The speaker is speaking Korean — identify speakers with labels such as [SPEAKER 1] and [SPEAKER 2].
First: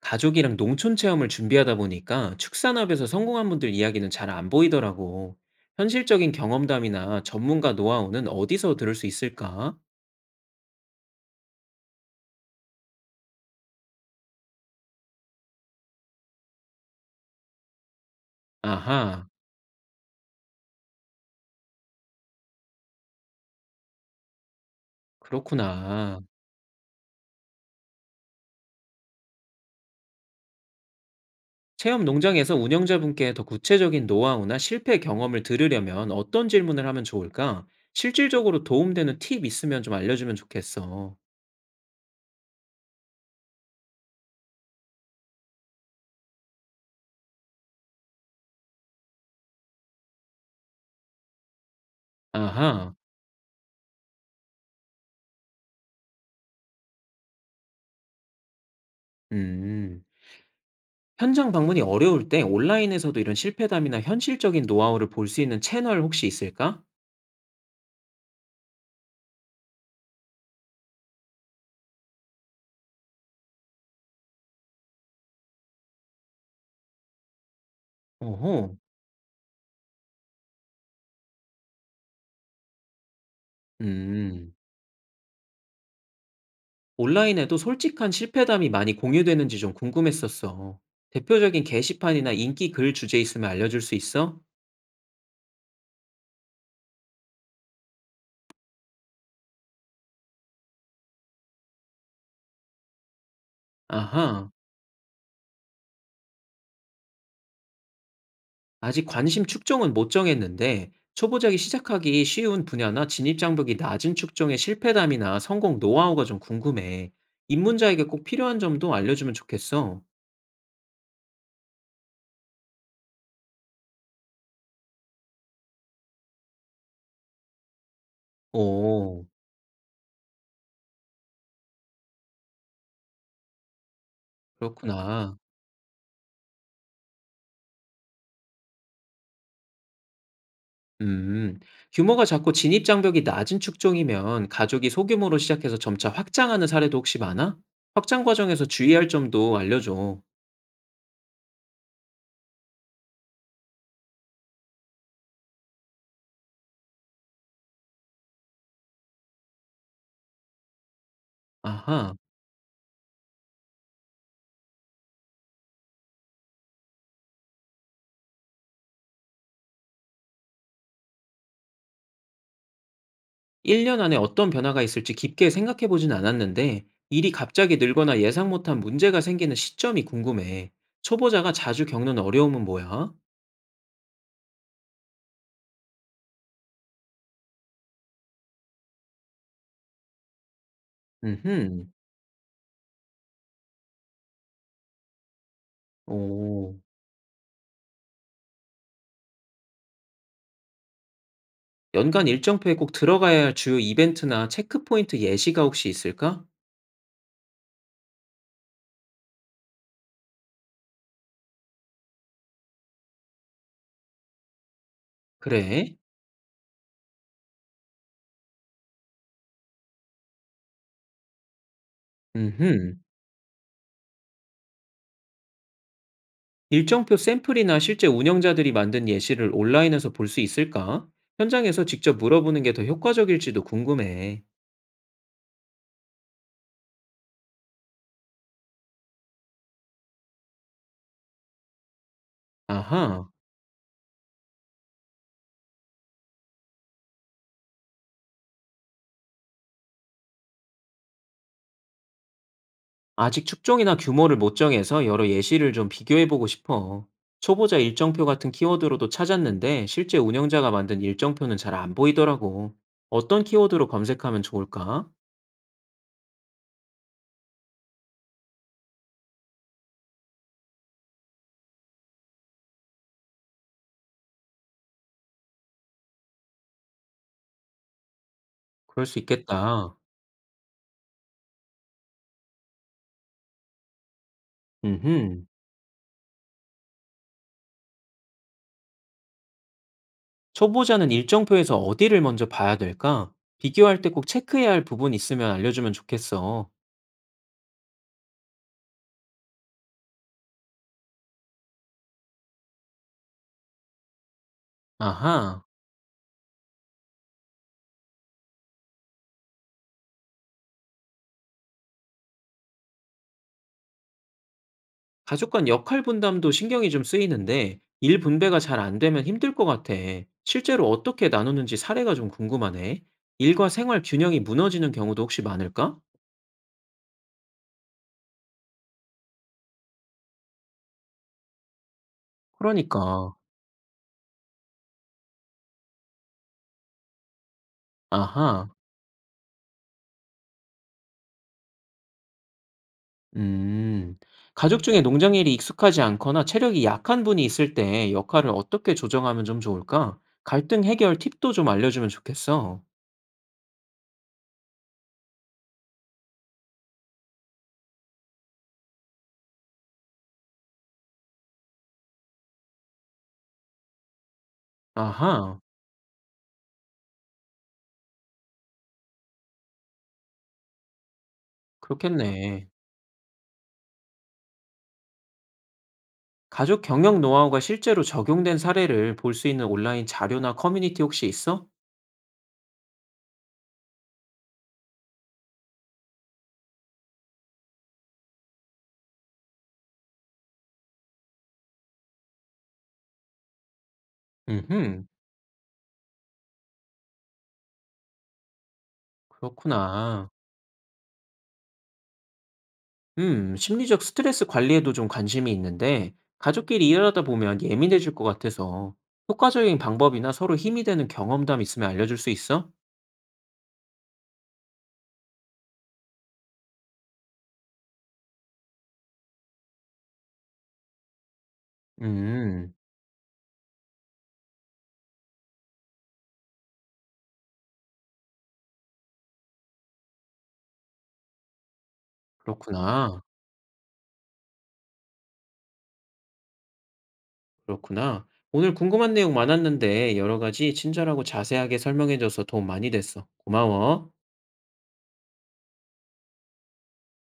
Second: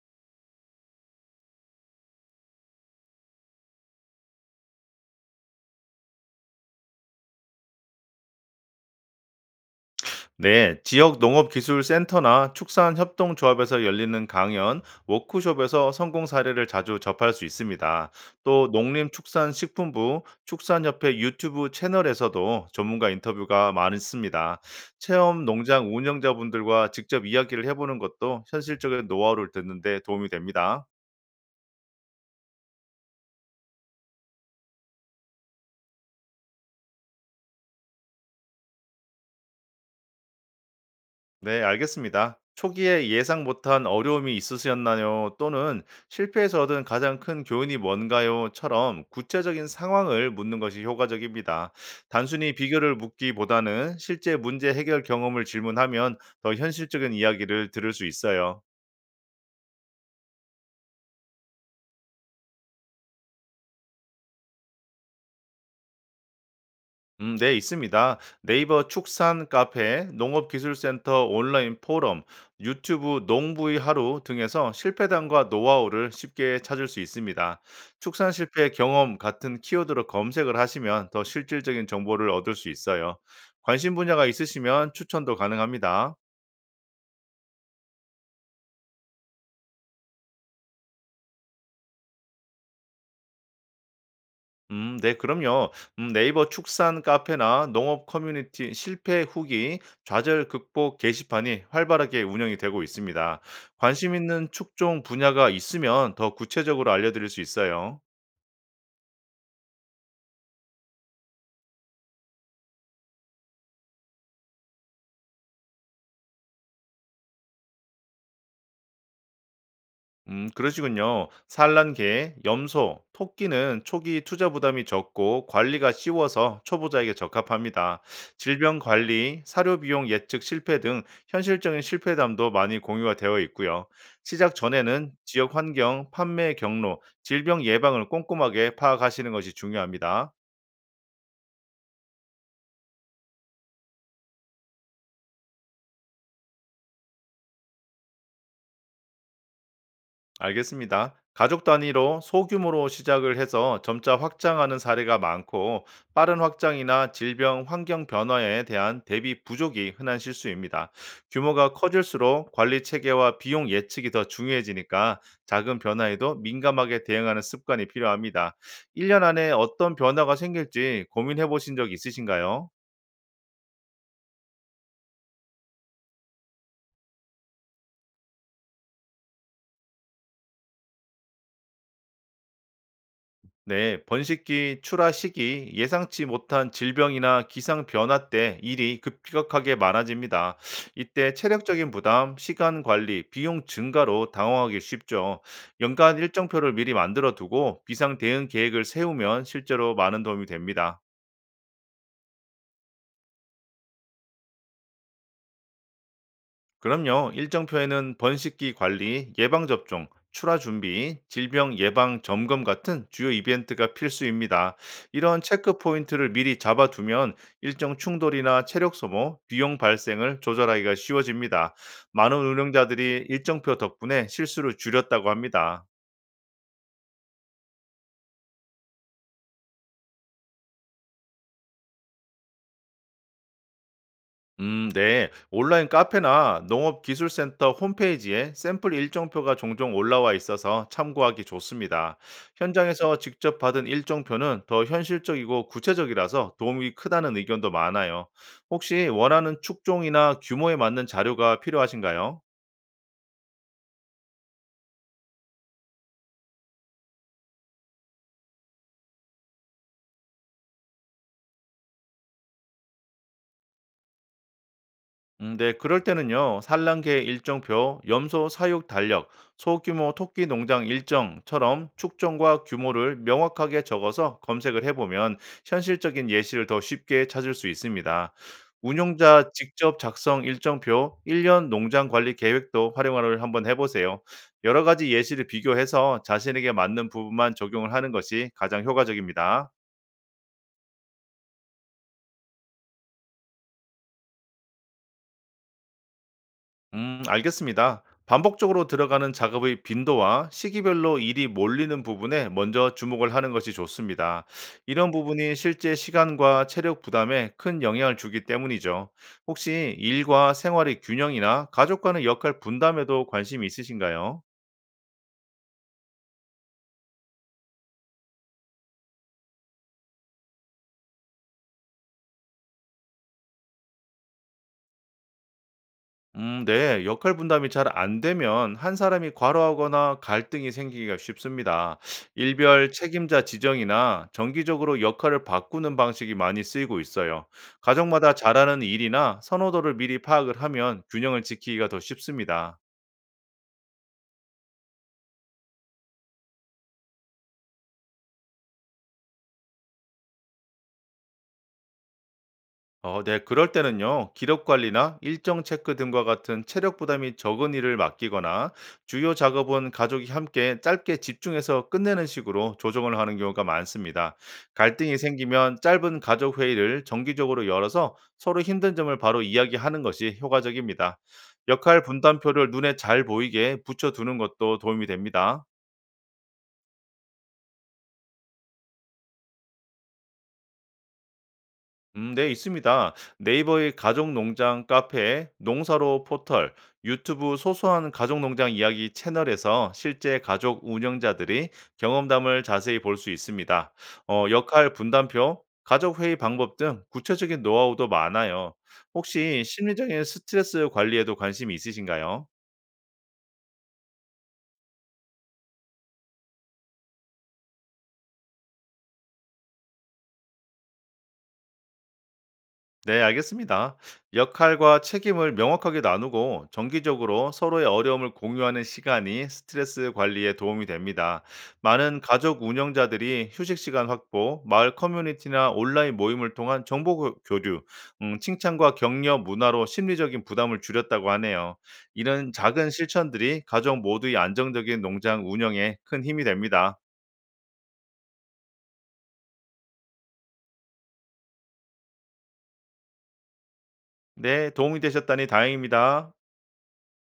[SPEAKER 1] 가족이랑 농촌 체험을 준비하다 보니까 축산업에서 성공한 분들 이야기는 잘 안 보이더라고. 현실적인 경험담이나 전문가 노하우는 어디서 들을 수 있을까?
[SPEAKER 2] 네, 지역 농업기술센터나 축산협동조합에서 열리는 강연, 워크숍에서 성공 사례를 자주 접할 수 있습니다. 또
[SPEAKER 1] 아하,
[SPEAKER 2] 농림축산식품부, 축산협회 유튜브 채널에서도 전문가 인터뷰가 많습니다. 체험 농장
[SPEAKER 1] 그렇구나.
[SPEAKER 2] 운영자분들과 직접 이야기를 해보는 것도 현실적인 노하우를 듣는 데 도움이 됩니다.
[SPEAKER 1] 체험 농장에서 운영자분께 더 구체적인 노하우나 실패 경험을 들으려면 어떤 질문을 하면 좋을까? 실질적으로 도움되는 팁 있으면 좀 알려주면 좋겠어.
[SPEAKER 2] 네, 알겠습니다. 초기에 예상 못한 어려움이 있으셨나요? 또는 실패에서 얻은 가장 큰 교훈이 뭔가요?처럼 구체적인 상황을 묻는 것이 효과적입니다. 단순히
[SPEAKER 1] 아하.
[SPEAKER 2] 비결을 묻기보다는 실제 문제 해결 경험을 질문하면 더 현실적인 이야기를 들을 수 있어요.
[SPEAKER 1] 음. 현장 방문이 어려울 때 온라인에서도 이런 실패담이나 현실적인 노하우를 볼 수 있는 채널 혹시 있을까?
[SPEAKER 2] 네, 있습니다. 네이버 축산 카페, 농업기술센터 온라인 포럼, 유튜브 농부의 하루 등에서 실패담과 노하우를 쉽게 찾을 수 있습니다. 축산
[SPEAKER 1] 어허.
[SPEAKER 2] 실패 경험 같은 키워드로 검색을 하시면 더 실질적인 정보를 얻을 수 있어요. 관심 분야가
[SPEAKER 1] 음.
[SPEAKER 2] 있으시면 추천도 가능합니다.
[SPEAKER 1] 온라인에도 솔직한 실패담이 많이 공유되는지 좀 궁금했었어. 대표적인 게시판이나 인기 글 주제 있으면 알려줄 수 있어?
[SPEAKER 2] 네, 그럼요. 네이버 축산 카페나 농업 커뮤니티 실패 후기 좌절 극복 게시판이 활발하게 운영이 되고 있습니다. 관심 있는
[SPEAKER 1] 아하.
[SPEAKER 2] 축종 분야가 있으면 더 구체적으로 알려드릴 수 있어요.
[SPEAKER 1] 아직 관심 축정은 못 정했는데, 초보자기 시작하기 쉬운 분야나 진입장벽이 낮은 축정의 실패담이나 성공 노하우가 좀 궁금해. 입문자에게 꼭 필요한 점도 알려주면 좋겠어.
[SPEAKER 2] 그러시군요. 산란개, 염소, 토끼는 초기 투자 부담이 적고 관리가 쉬워서 초보자에게 적합합니다. 질병
[SPEAKER 1] 오,
[SPEAKER 2] 관리, 사료 비용 예측 실패 등 현실적인 실패담도 많이 공유가 되어 있고요. 시작 전에는
[SPEAKER 1] 그렇구나.
[SPEAKER 2] 지역 환경, 판매 경로, 질병 예방을 꼼꼼하게 파악하시는 것이 중요합니다.
[SPEAKER 1] 음, 규모가 작고 진입 장벽이 낮은 축종이면 가족이 소규모로 시작해서 점차 확장하는 사례도 혹시 많아? 확장 과정에서 주의할 점도 알려줘.
[SPEAKER 2] 알겠습니다. 가족 단위로 소규모로 시작을 해서 점차 확장하는 사례가 많고 빠른 확장이나 질병 환경 변화에 대한 대비 부족이 흔한 실수입니다. 규모가
[SPEAKER 1] 아하.
[SPEAKER 2] 커질수록 관리 체계와 비용 예측이 더 중요해지니까 작은 변화에도 민감하게 대응하는 습관이 필요합니다. 1년 안에 어떤 변화가 생길지 고민해 보신 적 있으신가요?
[SPEAKER 1] 1년 안에 어떤 변화가 있을지 깊게 생각해 보진 않았는데, 일이 갑자기 늘거나 예상 못한 문제가 생기는 시점이 궁금해. 초보자가 자주 겪는 어려움은 뭐야?
[SPEAKER 2] 네, 번식기 출하 시기, 예상치 못한 질병이나 기상 변화 때 일이 급격하게 많아집니다. 이때
[SPEAKER 1] 음흠.
[SPEAKER 2] 체력적인 부담, 시간 관리, 비용 증가로 당황하기 쉽죠. 연간 일정표를
[SPEAKER 1] 오,
[SPEAKER 2] 미리 만들어 두고 비상 대응 계획을 세우면 실제로 많은 도움이 됩니다.
[SPEAKER 1] 연간 일정표에 꼭 들어가야 할 주요 이벤트나 체크포인트 예시가 혹시 있을까?
[SPEAKER 2] 그럼요. 일정표에는 번식기 관리, 예방접종, 출하 준비, 질병 예방 점검 같은 주요 이벤트가 필수입니다. 이런 체크
[SPEAKER 1] 그래?
[SPEAKER 2] 포인트를 미리 잡아두면 일정 충돌이나 체력 소모, 비용 발생을 조절하기가 쉬워집니다. 많은
[SPEAKER 1] 음흠.
[SPEAKER 2] 운영자들이 일정표 덕분에 실수를 줄였다고 합니다.
[SPEAKER 1] 일정표 샘플이나 실제 운영자들이 만든 예시를 온라인에서 볼 수 있을까? 현장에서 직접 물어보는 게 더 효과적일지도 궁금해.
[SPEAKER 2] 네. 온라인 카페나 농업기술센터 홈페이지에 샘플 일정표가 종종 올라와 있어서 참고하기 좋습니다. 현장에서
[SPEAKER 1] 아하.
[SPEAKER 2] 직접 받은 일정표는 더 현실적이고 구체적이라서 도움이 크다는 의견도 많아요. 혹시 원하는 축종이나 규모에 맞는 자료가 필요하신가요?
[SPEAKER 1] 아직 축종이나 규모를 못 정해서 여러 예시를 좀 비교해보고 싶어. 초보자 일정표 같은 키워드로도 찾았는데 실제 운영자가 만든 일정표는 잘 안 보이더라고. 어떤 키워드로 검색하면 좋을까?
[SPEAKER 2] 네, 그럴 때는요, 산란계 일정표, 염소 사육 달력, 소규모 토끼 농장 일정처럼 축종과 규모를 명확하게 적어서 검색을 해보면 현실적인 예시를 더 쉽게 찾을 수 있습니다.
[SPEAKER 1] 그럴 수
[SPEAKER 2] 운용자
[SPEAKER 1] 있겠다.
[SPEAKER 2] 직접 작성 일정표, 1년 농장 관리 계획도 활용을 한번 해보세요. 여러 가지
[SPEAKER 1] 음흠.
[SPEAKER 2] 예시를 비교해서 자신에게 맞는 부분만 적용을 하는 것이 가장 효과적입니다.
[SPEAKER 1] 초보자는 일정표에서 어디를 먼저 봐야 될까? 비교할 때 꼭 체크해야 할 부분 있으면 알려주면 좋겠어.
[SPEAKER 2] 알겠습니다. 반복적으로 들어가는 작업의 빈도와 시기별로 일이 몰리는 부분에 먼저 주목을 하는 것이 좋습니다. 이런 부분이
[SPEAKER 1] 아하.
[SPEAKER 2] 실제 시간과 체력 부담에 큰 영향을 주기 때문이죠. 혹시 일과 생활의 균형이나 가족과의 역할 분담에도 관심이 있으신가요?
[SPEAKER 1] 가족 간 역할 분담도 신경이 좀 쓰이는데 일 분배가 잘 안 되면 힘들 것 같아. 실제로 어떻게 나누는지 사례가 좀 궁금하네. 일과 생활 균형이 무너지는 경우도 혹시 많을까?
[SPEAKER 2] 네. 역할 분담이 잘 안 되면 한 사람이 과로하거나 갈등이 생기기가 쉽습니다. 일별
[SPEAKER 1] 그러니까,
[SPEAKER 2] 책임자 지정이나 정기적으로 역할을 바꾸는 방식이 많이 쓰이고 있어요. 가정마다
[SPEAKER 1] 아하,
[SPEAKER 2] 잘하는 일이나 선호도를 미리 파악을 하면 균형을 지키기가 더 쉽습니다.
[SPEAKER 1] 음. 가족 중에 농장 일이 익숙하지 않거나 체력이 약한 분이 있을 때 역할을 어떻게 조정하면 좀 좋을까? 갈등 해결 팁도 좀 알려주면 좋겠어.
[SPEAKER 2] 네, 그럴 때는요, 기록 관리나 일정 체크 등과 같은 체력 부담이 적은 일을 맡기거나 주요 작업은 가족이 함께 짧게 집중해서 끝내는 식으로 조정을 하는 경우가 많습니다. 갈등이
[SPEAKER 1] 아하,
[SPEAKER 2] 생기면 짧은 가족 회의를 정기적으로 열어서 서로 힘든 점을 바로 이야기하는 것이 효과적입니다. 역할
[SPEAKER 1] 그렇겠네.
[SPEAKER 2] 분담표를 눈에 잘 보이게 붙여두는 것도 도움이 됩니다.
[SPEAKER 1] 가족 경영 노하우가 실제로 적용된 사례를 볼 수 있는 온라인 자료나 커뮤니티 혹시 있어?
[SPEAKER 2] 네, 있습니다. 네이버의 가족농장 카페, 농사로 포털, 유튜브 소소한 가족농장 이야기 채널에서 실제 가족 운영자들이 경험담을 자세히 볼 수 있습니다. 역할
[SPEAKER 1] 음흠,
[SPEAKER 2] 분담표, 가족회의 방법 등 구체적인 노하우도 많아요. 혹시 심리적인
[SPEAKER 1] 그렇구나.
[SPEAKER 2] 스트레스 관리에도 관심이 있으신가요?
[SPEAKER 1] 심리적 스트레스 관리에도 좀 관심이 있는데, 가족끼리 일하다 보면 예민해질 것 같아서 효과적인 방법이나 서로 힘이 되는 경험담 있으면 알려줄 수 있어?
[SPEAKER 2] 네, 알겠습니다. 역할과 책임을 명확하게 나누고 정기적으로 서로의 어려움을 공유하는 시간이 스트레스 관리에 도움이 됩니다. 많은 가족
[SPEAKER 1] 음,
[SPEAKER 2] 운영자들이 휴식 시간 확보, 마을 커뮤니티나 온라인 모임을 통한 정보 교류, 칭찬과 격려 문화로 심리적인 부담을 줄였다고 하네요. 이런 작은
[SPEAKER 1] 그렇구나.
[SPEAKER 2] 실천들이 가족 모두의 안정적인 농장 운영에 큰 힘이 됩니다.
[SPEAKER 1] 그렇구나. 오늘 궁금한 내용 많았는데, 여러 가지 친절하고 자세하게 설명해줘서 도움 많이 됐어. 고마워.
[SPEAKER 2] 네, 도움이 되셨다니 다행입니다.